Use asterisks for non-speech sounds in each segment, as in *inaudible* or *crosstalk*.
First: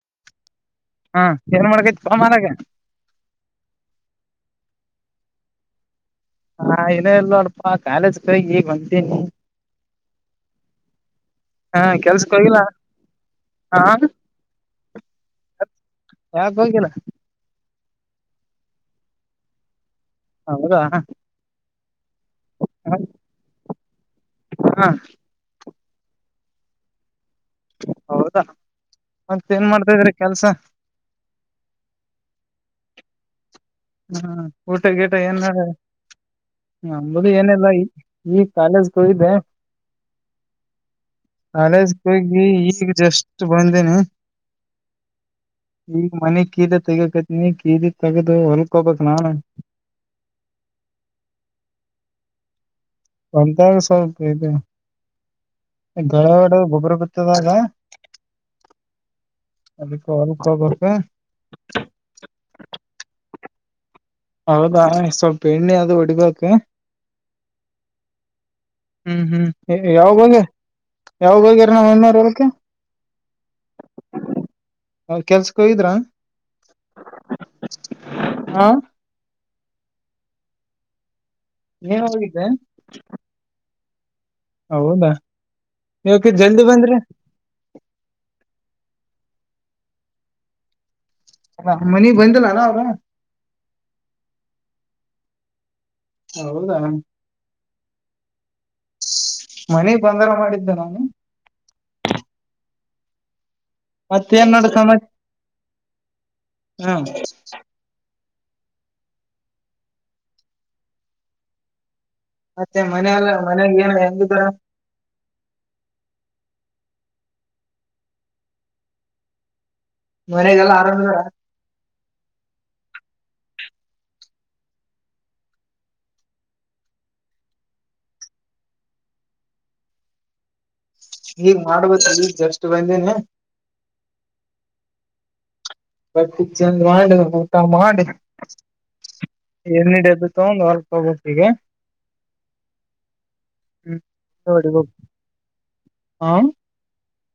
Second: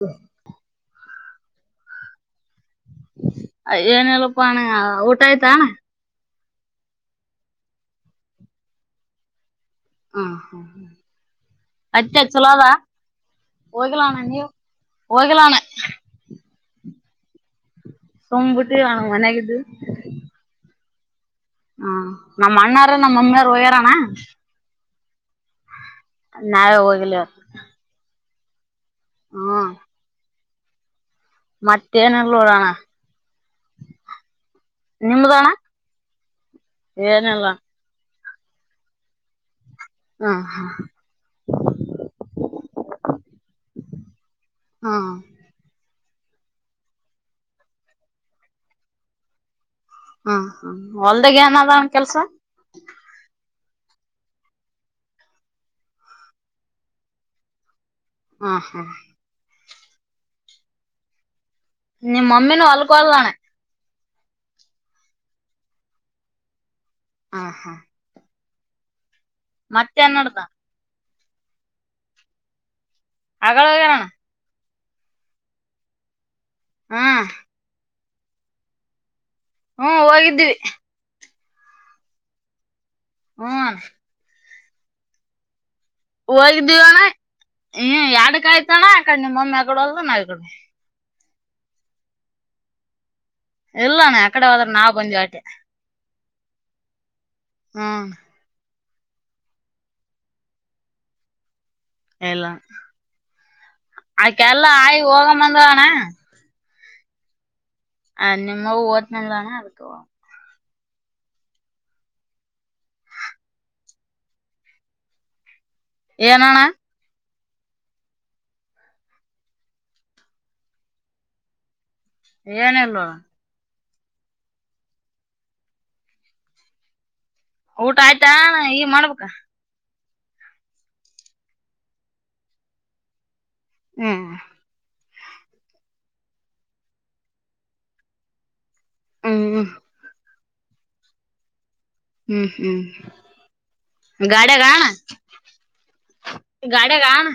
ಹ್ಮ ಹಾ ಏನ್ ಮಾಡ್ಕೈತ್ ತ ಮಾರಾಗ ಏನಲ್ಲಪ್ಪಣ್ಣ ಊಟ ಆಯ್ತಣ್ಣ ಹಾ ನಲ್ಲ ಅಡಪಾ ಕಾಲೇಜ್ ಕಗ್ ಈಗ್ ಬಂತೀನಿ ಆ ಹಾ ಹಾ ಹಾ ಅಚ್ಚ ಕೆಲ್ಸಕ್ ಹೋಗಿಲ್ಲ ಚುಲದಾ ಹಾ ಹೋಗಲಣ ನೀವು ಹೋಗಲಣ ಹೋಗಿನ ಸೋಂಬಿಟ್ಟ ಆನ ಮನೆಗದು ಹೌದಾ ಹಾ ನಮ್ಮ ಅಣ್ಣಾರು ನಮ್ಮ ಮಮ್ಮನಾರು ಉಯಾರಾನ ನಾವೇ ಹೋಗಿಲ್ಲ ಹೌದಾ ಮಂತ ಏನ್ ಮಾಡ್ತಾದ್ರಿ ಕೆಲ್ಸ ಮತ್ತೇನಳ್ಳೋಡಣ ಹ್ಮ್ ಊಟ ಗೇಟ ಏನ್ ನದು ಏನಿಲ್ಲ ಏನಲ್ಲ ಈ ಈ ಕಾಲೇಜ ಕೊದೆೇ ಹಾ ಹಾ ಹಳಜ ಕಿ ಈಗ್ ಜಸ್ಟ್ ಬಂದೇನೆ ಹ್ಮ್ ಈಗ ಮನೆಿ ಕೀದ ತೆಗಕತ್ನಿ ಕೀದ ತಗದು ಹೊಲ್ಕೊಬಕ್ ನಾ ಹ್ಮ ಹ ಹೊಲ್ದಾಗ ಏನದನ್ ಕೆಲ್ಸ ಗಂತಾಗ ಸೌಲ್ಪ ಇದು ಗಡವಾಡೆ ಗೊಬ್ಬರ ಬಿತ್ತದಾಗ ಹ್ಮ ಹಾ ಅದಕ್ಕ ಅವಕ್ಕೋಗಬೇಕ ನಿಮ್ ಮಮ್ಮಿನೂ ಹೊಲ್ಕ್ ಹೋದ್ಲಣ ಹೌದಾ ಸ್ವಲ್ಪ ಎಣ್ಣೆ ಅದು ಹೊಡಿಬೇಕಕ್ ಹ ಹಾ ಹ್ಮ್ ಹ್ಮ್ ಯಾವ ಬಗ್ ನಡ್ದ ಯಾವ ಬಗೆರ ನಾವ ಇಣ್ಣೂರ ಹೊಳಕ್ಕೆ ಅಗಳಗನಣ ಹ ಕೆಲ್ಸಕ್ಕೆ ಇದ್ರಾ ಹ್ಮ್ ಹಾ ಹ್ಮ ಹೋಗಿದ್ದೀವಿ ನೀಏನ್ ಹೋಗಿದ್ದೆ ಹ್ಮನ್ ಹೌದಾ ಇವಕ ಜಲ್ದಿ ಬಂದ್ರಿ ಹೋಗಿದ್ದೀವಣ್ಣ ಹ ಎಡಕಾಯ್ತು ಯಕಡೆ ನಿಮ್ಮಮ್ಮಿ ಆ ಕಡೆ ಅಲ್ಲ ನಾ್ ಕಡೆ ಅ ಮನ ಬಂದಲ್ಲಲ್ಲ ಅವರ ಇಲ್ಲಾನ ಅಕಡೆ ಹದ್ರೆ ನಾ ಬಂದ ಬಟೆ ಹೌದಾ ಹ್ಮ್ ಮನೆಗ್ ಬಂದಾರ ಮಾಡಿದ್ದೆ ನಾನು ಎಲ್ಲಾ ಅದಕ್ಕೆ ಮತ್ತೇನ್ ಎಲ್ಲ ಆಗಿ ಹೋಗ ಬಂದವಣ ಹಾ ಅ ನಿಮ್ಮ ಓದನಲಾನ ಅತ ಮತ್ತೆ ಮನ ಅಲ್ಲ ಮನೆ ಏನು ಹೆಂಗರ ಏನಣ್ಣ ಮನೆಗಲ್ಲ ಆರಾಮ ಏನಲ್ಲ ಊಟ ಆಯ್ತಾ ಈಗ ಮಾಡ್ಬೇಕ ಈಗ್ ಮಾಡ್ಬೇಕ ಈಗ ಜಸ್ಟ್ ಬಂದನ ಹ್ಮ ಬಟ್ಟಿ ಚಂದ ಮಾಡ ಊಟ ಮಾಡಿ ಹ್ಮ್ ಎಡದು ರೋದು ಹೊರ್ಪೋಗೋಿಗೆ ಹ್ಮ್ ಹ್ಮ್ ಹ್ಮ್ ಗಾಡ ಕಣ ಹೊಡಿಬೇಕ್ ಹಾ ಗಾಡಿಯ ಗಣ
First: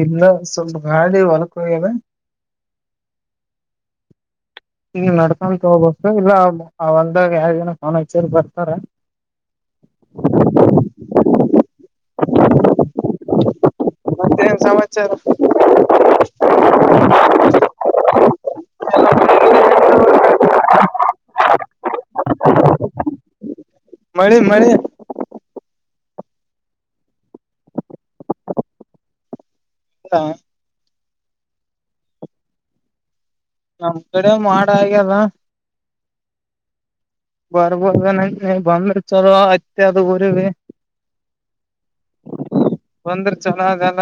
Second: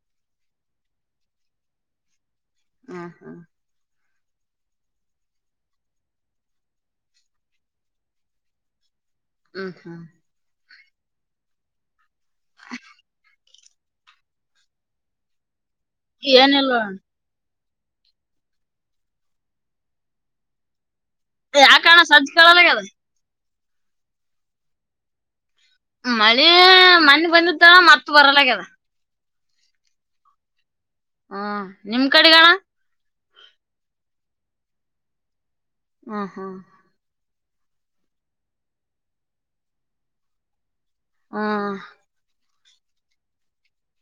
ಇಲ್ಲ ಸವಲ್ಪ ಗಾಳ ವಳಕುದ ಹ ಹಾ ಈಗ ನಡ್ಕೊಂಡಕ್ಕೆೋಗಬು ಇಲ್ಲ ಒಂದಾಗ ಯಾರ್ ಜನ ಫೋನ್ ಹಚ್ಚರ್ ಬರ್ತಾರ ಹ್ಮ್ ಹ್ಮ್ ಮತ್ತೇನ್ ಸಮಾಚಾರ ಏನಲ್ವಾ ಯಾ ಕಾರಣ ಸಜ್ ಕಲ್ಲ ಅದ ಮಳೆ ಮಳೆ ಮಳೆ ಮನಿ ಬಂದಿತ್ತ ಮತ್ ಬರಲಗದ ಹಾ ಹ್ಮ್ ನಿಮ್ಮ ಕಡಿಗಾಣ ನಮ್ ಕಡೆ ಮಾಡಆಗದ ಹ್ಮ ಹಾ ಬರ್ಬೋದೇನಾ ಬಂದ್ರೆ ಚಲೋ ಅತ್ತಿ ಎಲ್ಲ ಉರಿವಿ ಹಾ ಬಂದ್ರೆ ಚೊಲ ಅದಲ್ಲ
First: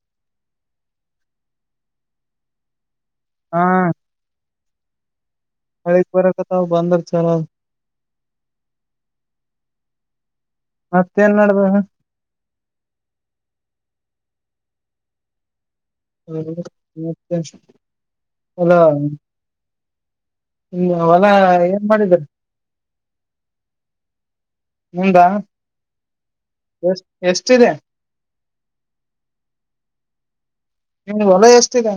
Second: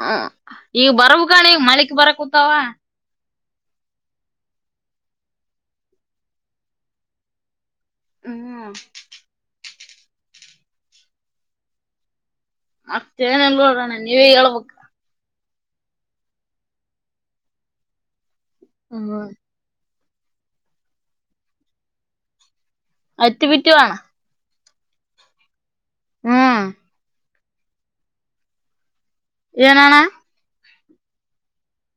ಹ ಈಗ ಬರ್ಬ ಕಣಿ ಮಳಕ್ ಬರ ಕೂತಾವ ಹಾ ಮಳೆ ಬರಕತ್ತೆ ಬಂದ್ರೆ ಚೊಲೊತ್ತ್ ಹ್ಮ ಮತ್ತೇನ್ ಮಾಡಡ್ದ ಮತ್ತೆ ನನ್ ನೋಡಣ್ಣ ನೀವೇ ಹೇಳ್ಬೇಕ ಹ ಅಲ್ಲ ಹ್ಮ್ ಹ್ಮ ಹೊಲ್ಲ ಏನ್ ಮಾಡಿದರ ಅತ್ತುಪಿಟ್ಟುವಣ ಮುಂದಾ ಹ್ಮ್ ಎಷ್ಟ ಎಷ್ಟಿದೆ ಏನಣ ನಿಮ್ದು ಹೊಲಯ ಎಷ್ಟಿದೆ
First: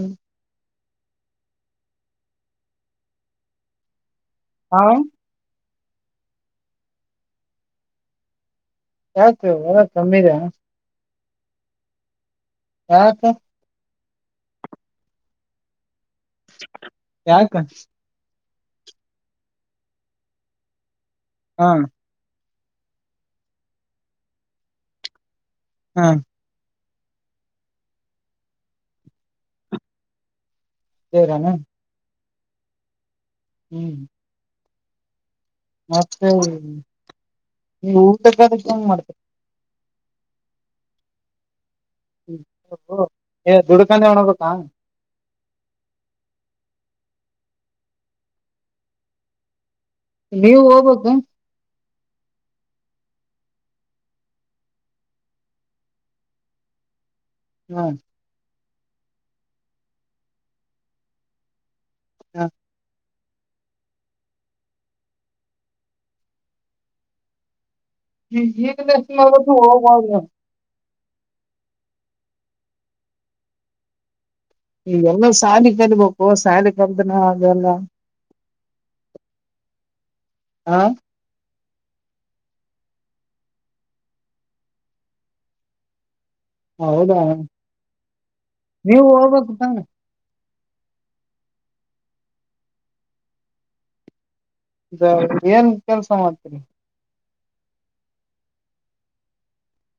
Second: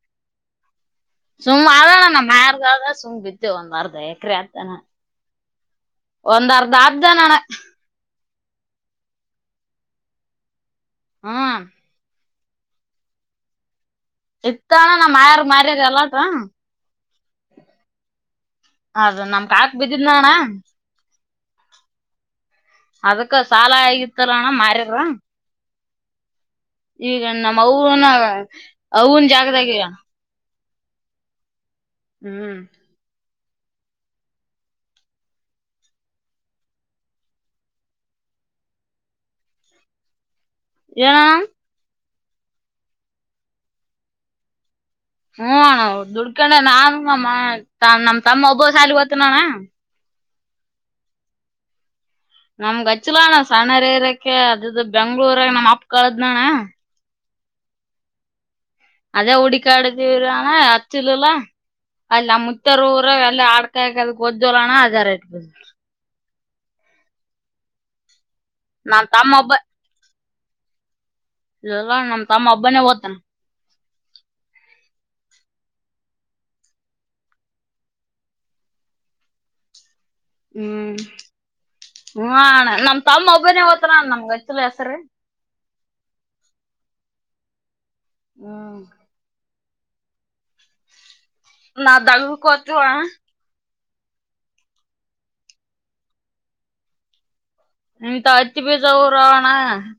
ಸುಮ್ಮ್ ನ ಮಾರ ಸುಮ್ಮ್ ಬಿತ್ತ ಒಂದಾರದ ಏಕ್ರತಣ ಹಾ ಒಂದ ಅರ್ಧ ಆರನಣ ಆಯ್ತು ಹೊರ ಕಮ್ಮಿದ ಹ್ಮ ಯತ ಎತ್ತಣ ನಮ್ಮ ಮಾಯಾರ ಮಾಾರ ಎಲ್ಲ ಯಾಕ ಅದ ನಮ್ ಕಕ್ ಬಿದ್ದಿದ ಅಣ್ಣ ಹಾ ಅದಕ್ಕ ಸಾಲಾಗತ್ತರಣ ಮಾರಿರ ಹಾ ಈಗ ನಮ್ಮ್ ಅವನ ಅವವುನ್ ಜಾಗದಾಗಗ ಸೇರಣ ಹ್ಮ್ ಹ್ಮ್ ಮತ್ತೆ ನೀ ಊಟಕ್ಕಾ ಅದ್ಕ ಏನ್ ಮಾಡ್ತರಿ. ಏನು. ಹ್ಮ ದುಡ್ಕಾನೆ ಉಣಬೇಕಾ. ಹ್ಮ ಅಣ್ಣ ದುಡ್ಕೊಂಡೆ ನಾನುಮ್ಮ ನಮ್ಮ್ ತಮ್ಮ ಒಬ್ಬ ಸಾಲಿಗೆ ಹೋಗ್ತಾನ ಅಣ್ಣ. ನೀವು ಹೋಗ್ಬೇಕು. ನಮ್ಗ ಅಚ್ಚಲಣ್ಣ ಸಣ್ಣರ ಇರಕ್ಕೆ ಅದ್ದ ಬೆಂಗ್ಳೂರ ನಮ್ಮ್ ಅಪ್ಪ ಕಳದ್ನಣ್ಣ. ಹ್ಮ ಅದೇ ಹೂಡಿಕ್ಯಡಿದೀವ್ರಿ ಅಣ್ಣ ಅಚ್ಚಲಿಲ್ಲ ಅಲ್ಲ ಹ ಮುುತ್ತರು ಊರಾಗ. ಆಡು ಕಾಯಕ ಅದ್ಕ ಹೋತಿವು ಅಣ್ಣ ಜರಾ ಅದ ನಮ್ ತಮ್ಮ ಒಬ್ಬ *unintelligible* ಇಲ್ಲ ಅಣ್ಣ ನಮ್ ತಮ್ಮ ಓಬ್ಬಾನೇ ಓತನ ಈಗೆಲ್ಲಾ ಸಾಲಿ ಕಲಿಬೇಕು ಸಾಲಿ ಕಲ್ತೀನಿ ಅದೆಲ್ಲ. *inaudible* ಹಾ ಹ್ಮ್ ಹ್ಹ್ ಅಣ್ಣ ನಮ್ ತಮ್ಮ ಒಬ್ಬನೇ ಹೋಗ್ತಾನಾ ಅಣ್ಣ ನಮ್ಗೆ ಅಚ್ಚಿಲ್ಲ ಹೆಸ್ರು. *inaudible* ಹೌದಾ ಹ್ಮ್ ನೀವು ಹೋಗ್ಬೇಕ. ನಾವು ದಗದಕಾ ಹೋಗ್ತೀವಿ ಅಣ್ಣ. ಏನ್ ಕೆಲ್ಸ ಮಾಡ್ತೀರಿ. ಇಂತ ಹತ್ತಿ ಬೀಜ ಉರೊವು ಅಣ್ಣ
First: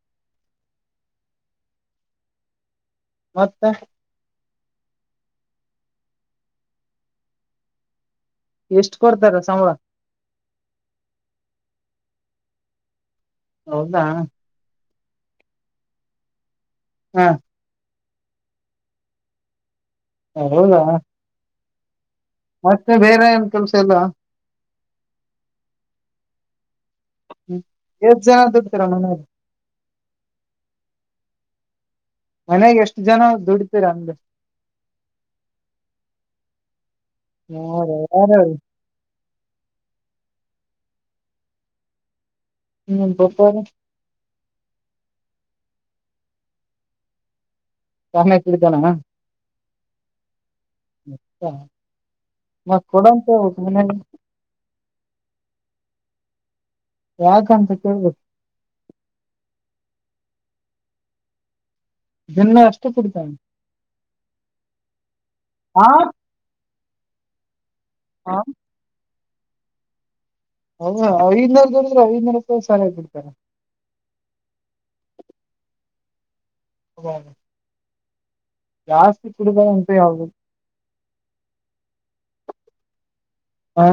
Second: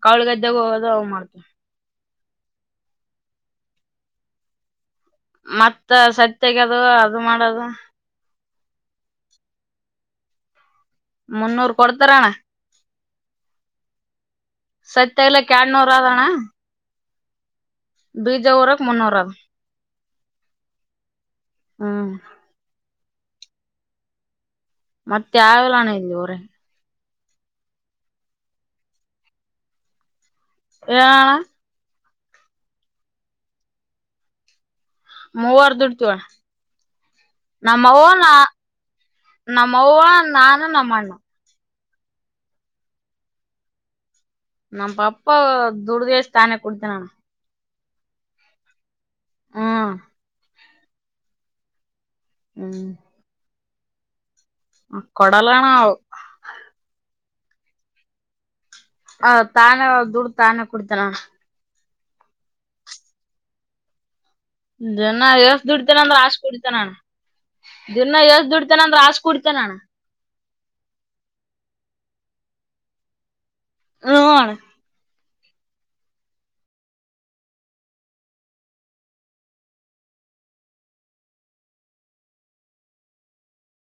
ಕೌಳೀ ಗದ್ಯಗಾ ಹೋಗದ ಅವು ಮಾಡ್ತನೀ. ಮತ್ತ ಮತ್ತ ಸತ್ಯಹೋಗ್ಯದ ಅದು ಮಾಡದು ಎಷ್ಟು ಕೊಡ್ತಾರ ಸಂಬಳ. ಮುನ್ನೂರು ಕೊಡ್ತರಣ. ಹೌದಾ ಸತ್ಯಹೊಗ್ಯಾಲಕ್ಕ ಎರಡ್ನೂರು ಆದ ಅಣ್ಣ. ಹಾ ಬೀಜ ಉರಾಕ ಮುನ್ನೂರು ಆದ. ಹ ಹೌದಾ ಹ್ಮ ಮತ್ತೆ ಬೇರೆ ಏನ್ ಕೆಲ್ಸ ಇಲ್ಲ. ಮತ್ತೆ ಯಾವ್ ಇಲ್ಲ ಅಣ್ಣ ಊರಾಗ. *unintelligible* ಹೇಳ್ ಅಣ್ಣ. ಮನ್ಯಾಗ ಎಷ್ಟು ಜನ ದುಡ್ತಿರ ಅಂತ. ಮೂವರು ದುಡ್ತೀವಿ ಅಣ್ಣ. ಯಾರ ನಮ್ಮವ್ವ ನಾ ಯಾರ ನಮ್ಮವ್ವ ನಾನು ನಮ್ಮಣ್ಣ *unintelligible* ನಮ್ಮ ಅಪ್ಪಾ ದುಡಿಡುಗೆಸಿಂದ ತಾನೆ ಕುಡಿತನ ಅಣ್ಣ. ತಾನೆ ಕುಡಿತನೇನು. ಹೂ ಅಣ್ಣ. ಮತ್ತ ಹ್ಮ್ ಕೊಡಂತ ಹೇಳಬೇಕು ಮನ್ಯಾಗ. ಕೊಡಲ್ಲಣ್ಣ ಅವು. ಯಾಕಂತ ಕೇೇಳಬೇಕು. ಹ ತಾನೇ ದುಡ್ಡು ತಾನೇ ಕುಡಿತಾನ ಅಣ್ಣ. ದಿನ್ನ ಅಷ್ಟೇ ಕುಡಿತನ. ದಿನ್ನ ಎಸ್ ದುಡಿತೇನ ಅಂದ್ರ ಆಶ್ ಕುಡಿತನಣ. ದಿನ್ನ ಹ ಎಸ್ ದುಡತಾನ ಅಂದ್ರ ಆಸ್ ಕುಡ್ತನಣ್ಣ. ಹೌದ ಐದ್ನೂರು ದುಡಿದ್ರೆ ಐದ್ನೂರು ರೂಪಾಯಿ ಸಾರಾಯಿ ಕುಡ್ತನ. ಹೂ ಅಣ್ಣ. ಹಾ *unintelligible* ಜಾಸ್ತಿ ಕುಡಿಬ್ಯಾಡ ಅಂತೆ ಯದು *unintelligible* ಹಾ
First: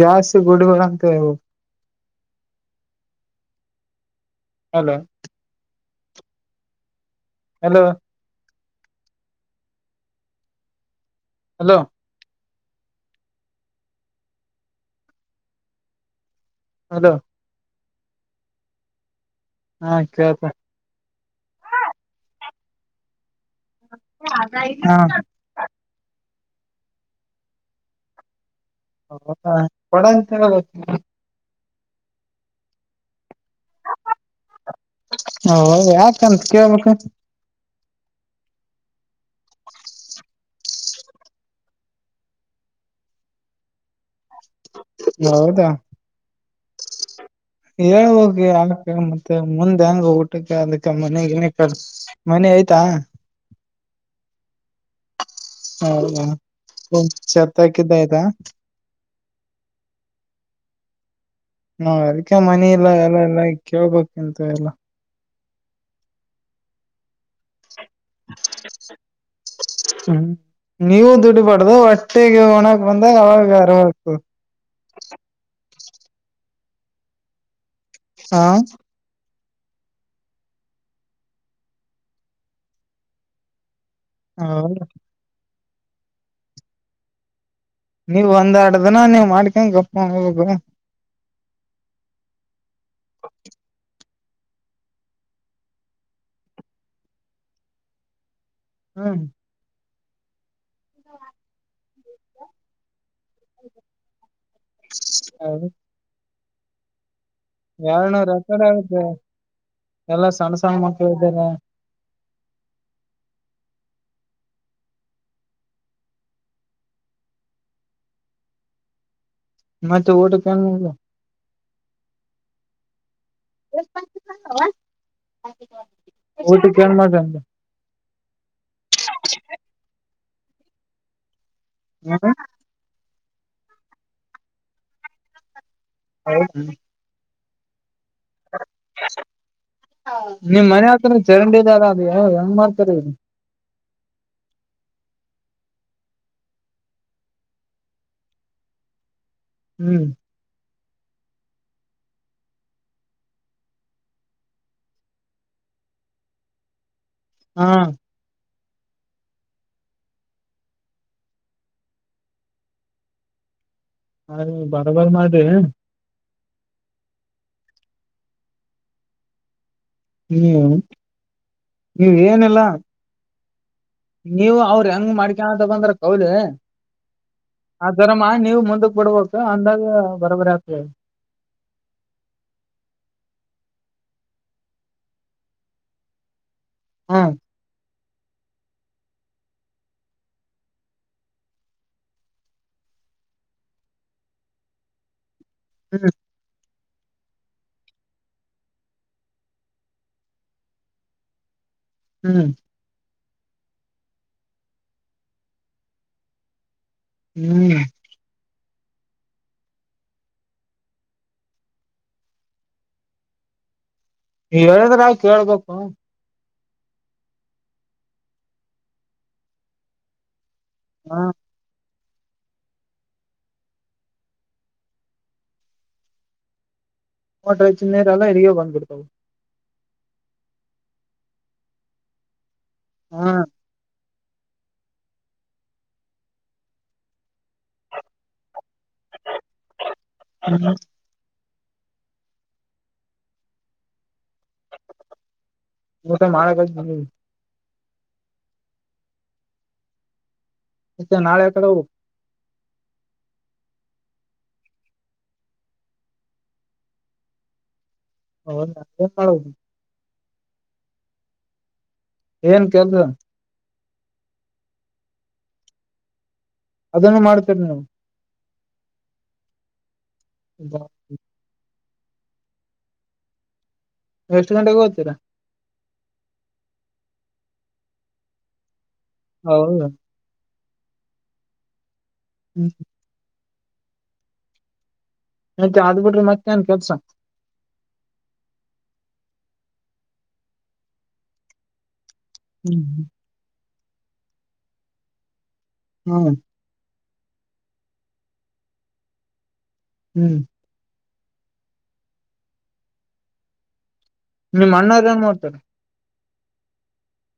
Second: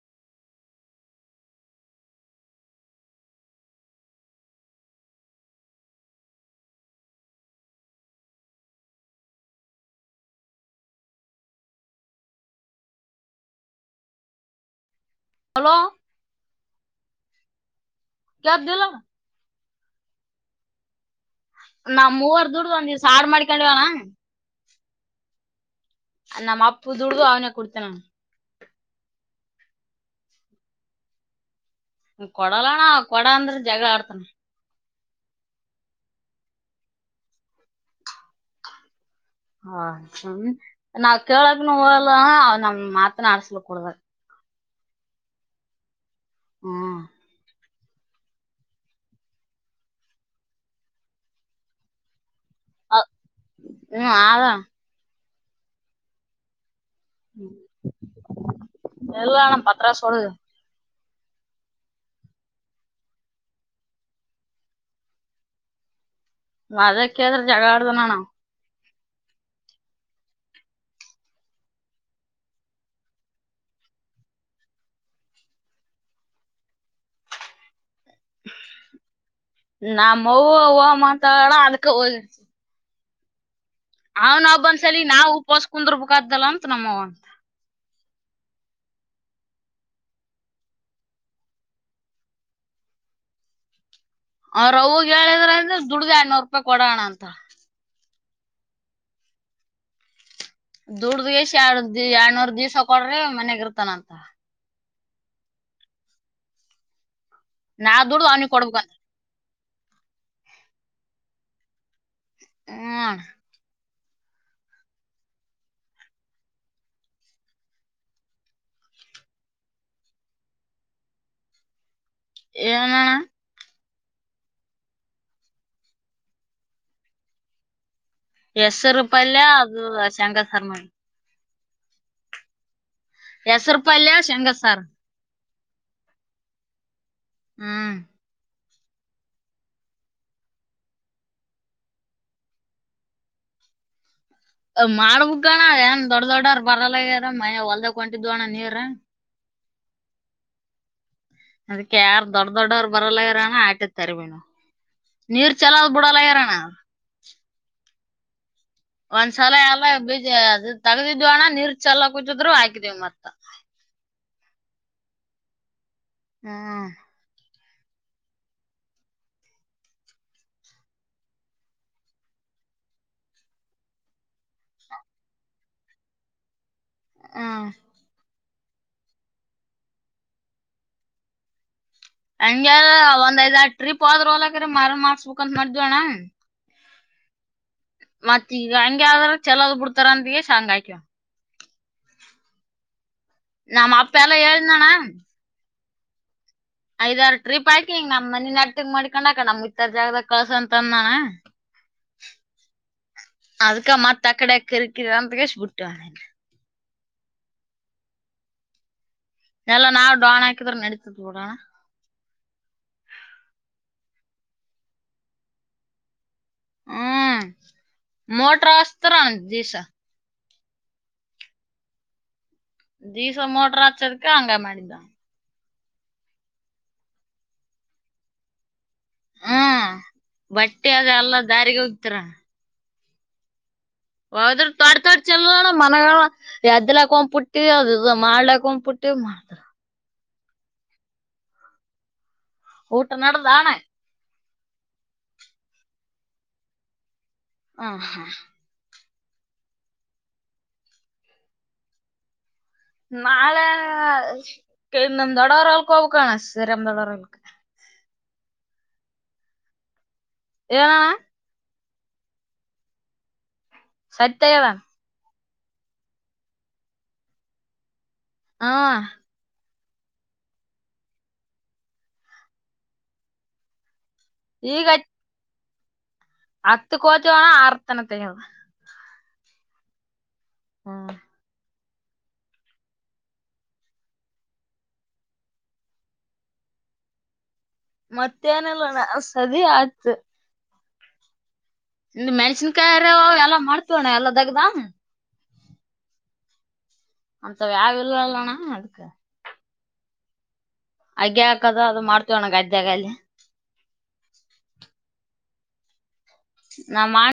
ಜಾಸ್ತಿ ಗುಡುಗಳು ಅಂತೆ ಅವು. Hello hello hello hello hello ಕೆಳದಿಲ್ಲ್ ಹಾ ಕೇಳ್ತ ನಾವ್ ಮೂವರ್ ದುಡ್ದ್ ಒಂದು ದಿನ್ ಸಾರ್ ಮಾಡ್ಕೊಂಡವಣ ಹಾ ನಮ್ಮ ಅಪ್ಪ ದುಡುದ್ ಅವನೆ ಕೊಡ್ತನ ವಪ *unintelligible* ಪಡಂತಂತ ಕೊಡಲಾ ಅಣ್ಣ ಕೊಡ್ ಅಂದ್ರೆ ಜಗಳ ಆಡ್ತಾನೆ. ಹೌದ ಯಾಕಂತ್ ಕೇಳಬೇಕ್ಕತ್ತು ಹ ಹ ನಾವ್ ಕೇಳಕ್ನು ಒಲ್ಲ ಅವ ನಮ್ ಮಾತನ್ ಆಡ್ಸ್ಲ ಕೂಡ್ದ ಯಾವುದ ಹ್ಮ ಹೇಳ್ ಹೋಗಿ ಆಕ ಮತ್ತೆ ಮುಂದ್ ಹೆಂಗ ಊಟಕ್ಕೆ ಅದಕ್ಕೆ ಮನೆಗ್ ಏನಕ್ ಕರ್ಸ ಹ ಹ್ಮ್ ಆದ *unintelligible* ಹೌದ ಹ ಚತ್ತಕ್ಕಿದ್ದಯದಾ *unintelligible* ಇಲ್ಲ ಅಣ್ಣ ಪತ್ರ ಸೊಡದು ಹಾ ಅದಕ್ಕೆ ಮನಿ ಇಲ್ಲ ಎಲ್ಲ ಎಲ್ಲ ಕೇಳ್ಬೇಕಿಂತೆ ಎಲ್ಲ ಆದೆ ಕೇಳಿದ್ರೆ ಜಗಳ ಆಡ್ದನ ಅಣ್ಣ ಹ್ಮ್ ನೀವು ದುಡ್ಡುಬಾರ್ದು ಹೊಟ್ಟೆಗೆ ಒಣಕ್ ಬಂದಾಗ ಅವಾಗ ಆರವ್ ಹೋಕ್ *unintelligible* ಹಾ ನಮ್ ಅವ್ವ ಅವ್ವ ಮಾತಡ್ ಅದು ಹೋದಿ ಅವನ್ ಹೌದ ಒಬ್ಬನ್ ಸಲಿ ನಾವು ಉಪಸ್ ಕುಂದರ್ ಬೆಕತಲ್ ಅಂತ್ ನಮ್ಮವ ಅಂತ ನೀವ್ ಒಂದ್ ಎರಡ್ ದಿನ ನೀವ್ ಮಾಡ್ಕ ಗಪ್ಪ್ ನ ಆಗಬೇಕ್ ಅಲ್ *unintelligible* ಅವರ ಅವ್ಗೆ ಹೇಳಿದ್ರೆ ಅಂದ್ರೆ ದುಡ್ದ್ ಎರಡ್ ನೂರು ರೂಪಾಯಿ ಕೊಡೋಣ ಅಂತಾಳ. ಹ್ಮ್ ದುಡ್ದ್ ಎಷ್ಟ ಎರದ್ ಎರಡ್ನೂರ್ ದಿವ್ಸ ಕೊಡ್ರೆ ಮನ್ಗ ಇರ್ತಾನಂತ. ಹ *unintelligible* ನಾ ಏನೂ ದುಡ್ದು ಅವ್ನಿಗೆ ರೆಕಾರ್ಡ್ ಕೊಡ್ಬೇಕಂತ ಆಗುತ್ತೆ ಎಲ್ಲಾ ಸಣ್ಣ ಸಣ್ಣ ಮಕ್ಕಳು ಇದ್ದಾರೆ. ಹ ಮತ್ತ್ ಊಟ ತಗೊಂಡ್ ಹೋಗಿಲ್ ಏನಣ್ಣ ಊಟ ಕೆನ್ ಮಾಡ್ದೆ ಅಂದೆ ಹೆಸ್ರು ಪಲ್ಯ ಅದು ಶೇಂಗಾ ಸಾರ್ ಮಾಡ್ದ್ನಿ ಹ್ಮ *unintelligible* ಹೆಸರು ಪಲ್ಯ ಶೇಂಗಾ ಸಾರ್ ಹೌ ಹ್ಮ *unintelligible* ಹ್ಮ್ *unintelligible* ನಿಮ್ ಮನೆ ಹತ್ತಿರಿ ಚರಂಡಿ ಬ್ಯಾರೆ ಅದೆ ಹೆಂಗ್ ಮಾಡ್ತಾರಿ ಇಗ್ ಮಾಡ್ಬುಕ್ಣ್ಣ ಏನ್ ದೊಡ್ಡ ದೊಡ್ಡರ್ ಬರಲ್ಲಗಾರ ಮಯ ಹೊಲ್ದ ಹೊಂಟಿದ್ವ ಅಣ್ಣ ನೀರ್ರ ಹ್ಮ್ ಅದ್ ಯಾರ್ ದೊಡ್ಡ ದೊಡ್ಡವರು ಬರಲ್ಲಾರಣ ಆಟದ ತರಿಬನು ನೀರ್ ಚಲೋದ್ ಬಿಡಲ್ಲ ಯಾರಣ್ಣ ಹಾ ಒಂದ್ಸಲ ಎಲ್ಲ ಬೀಜ ಅದು ತಗದಿದ್ವಿ ಅಣ್ಣ ನೀರ್ ಚೆಲ್ಲ ಕುೂತಿದ್ರು ಹಾಕಿದೀವಿ ಮತ್ತತ್ *inaudible* ಅ ಬರಬರ್ ಮಾಡದ ಹ್ಮ ಹ್ಮ್ ನೀವ ಏನೆಲ್ಲ ನೀವು ಅವ್ರ ಹೆಂಗ ಮಾಡ್ಕಂತ ಬಂದ್ರ ಕೌಲಿ ಹ್ಮ್ ಆದರಮ ನೀವು ಮುಂದಕ್ ಬಡ್ಬೇಕ ಅಂದಾಗ ಬರಬರಿ ಆಗ್ತದೆ ಹಂಗಗೆಾರ ಒಂದ್ ಐದ್ ಆಾರ ಟ್ರಿಪ್ ಆದ್ರರು ಹೊಲಕ್ರ ಮರ ಮಾಡಾರ್ಸ್ಬೇಕಂತ ಮಾಡ್ದ್ವಣ್ಣ ಹಾ ಮತ್ ಈಗ ಹಂಗಗೆ ಆದ್ರ ಚಲೋದ್ ಬಿಡ್ತಾರ ಅಂತಗ ಸಾಂಗ್ ಆಕ್ಯವ ನಮ್ಮ ಅಪ್ಪ ಎಲ್ಲ ಎಳ್ದಾನ ಹ್ಮ ಐದ್ರ ಟ್ರಿಪ್ ಆಯಕಿಂಗ ನಮ್ ಮನ ನಟಗ್ ಮಾಡಿ ಕೊಂಡಕ ನಮ್ಗೆ ಇತರ ಜಾಗದ ಕಳ್ಸ ಅಂತ ಅಂದಾನ ಹ್ಮ್ ಅದಕ್ಕ ಮಾತ್ತ ಕಡೆ ಕರುಕಿರಂತ ಕ ಸ ಬಿಟ್ಟವಳ ಹ್ಮ್ ಎಲ್ಲಾ ನಾವವು ಡೋನ್ ಹಾಕಿದ್ರ ನಡತಿದ್ ಬಿಡೋಣ ಹೇಳಿದ್ರೆ ನಾವ ಕೇಳ್ಬೇಕು ಹ್ಮ್ ಮೊಟರಸ್ತ ದಸ ಹಾ ಡೀಸೋ ಮೋಟರಾಚದಕ್ಕೆ ಅಂಗ ಮಡಿದಾ ಮೋಟ್ರೆ ಚಿನ್ನ ನೀರ ಎಲ್ಲ ಹರಿಗ ಬಂದ್ಬಡ್ತಾವವು ಹ್ಮ ಬಟ್ಟೆ ಅದ ಎಲ್ಲ ದಾರಿಗೆ ಹೋಗತರ ಹಾ ಹದ್ರ ತೊಡ್ ತೊಡ್ ಚಲ ಮನ ಎದ್ಲಾಕ ಒಂದ ಪುಟ್ಟಿ ಅ ಮಾಡ್ಲಾಕ ಒಂದ ಪುಟ್ಟಿ ಷ್ಟ ಮಾಡ್ತ್ರ ಹ್ಮೌ ಹೌದು ಊಟ ನದಣ *unintelligible* ಹ ಹಾ ಎತ್ತೆ ನಾಳೆಕ ನಾಳೆ ನಮ್ಮ ದೊಡ್ಡವರು ಹೊಲಕ್ಕೆ ಹೋಗಬೇಕು ಹಣ ಶ್ರೀರಾಮ್ ದೊಡ್ಡವರೂ ಹೌ ನಾದು *inaudible* ಏನ್ ಕೆಲ್ಸ ಸತ್ಯಯವ ಅದನ್ನು ಮಾಡ್ತೇರಿ ನಾವು ಹಾ *unintelligible* ಎಷ್ಟು ಗಂಟೆಗೆ ಈಗ ಹೋಗ್ತೀರಾ ಹತ್ತು ಕೋಚಣ ಅರ್ತನ ತ ಹೌದು ಹ್ಮ ಹ್ಮ್ ಹ್ಮ ಮತ್ತ ಆದ ಬಿಟ್ರೆ ಮತ್ತೆನ್ ಕೆಲ್ಸ ಮತ್ತೆ ಏನ ಇಲ್ಲ ಅಣ್ಣ ಸರಿ ಆತ. ನಿ ಹ್ಮ್ ಮೆಣಸಿನಕಾಯಿ ಹರೆವ ಅವ ಎಲ್ಲಾ ಮಾಡ್ತವಣ್ಣ ಎಲ್ಲಾ ದಗ್ದ. ಹ್ಮ್. ಅಂತ ವ್ಯಾವ ಇಲ್ಲ ಇಲ್ಲಣ ಅದಕ್ಕ. ಹ್ಮ್. ಅಗೆ ಹಾಕದ ಅದು ಮಾಡ್ತೇವಣ ಗದ್ಯಾಗ ಅಲಿ. ನಿಮ್ಮ ಅಣ್ಣಾರ ಏನ್ ಮಾಡೋ್ತರ. ನಮ್ಮ ಆನ್.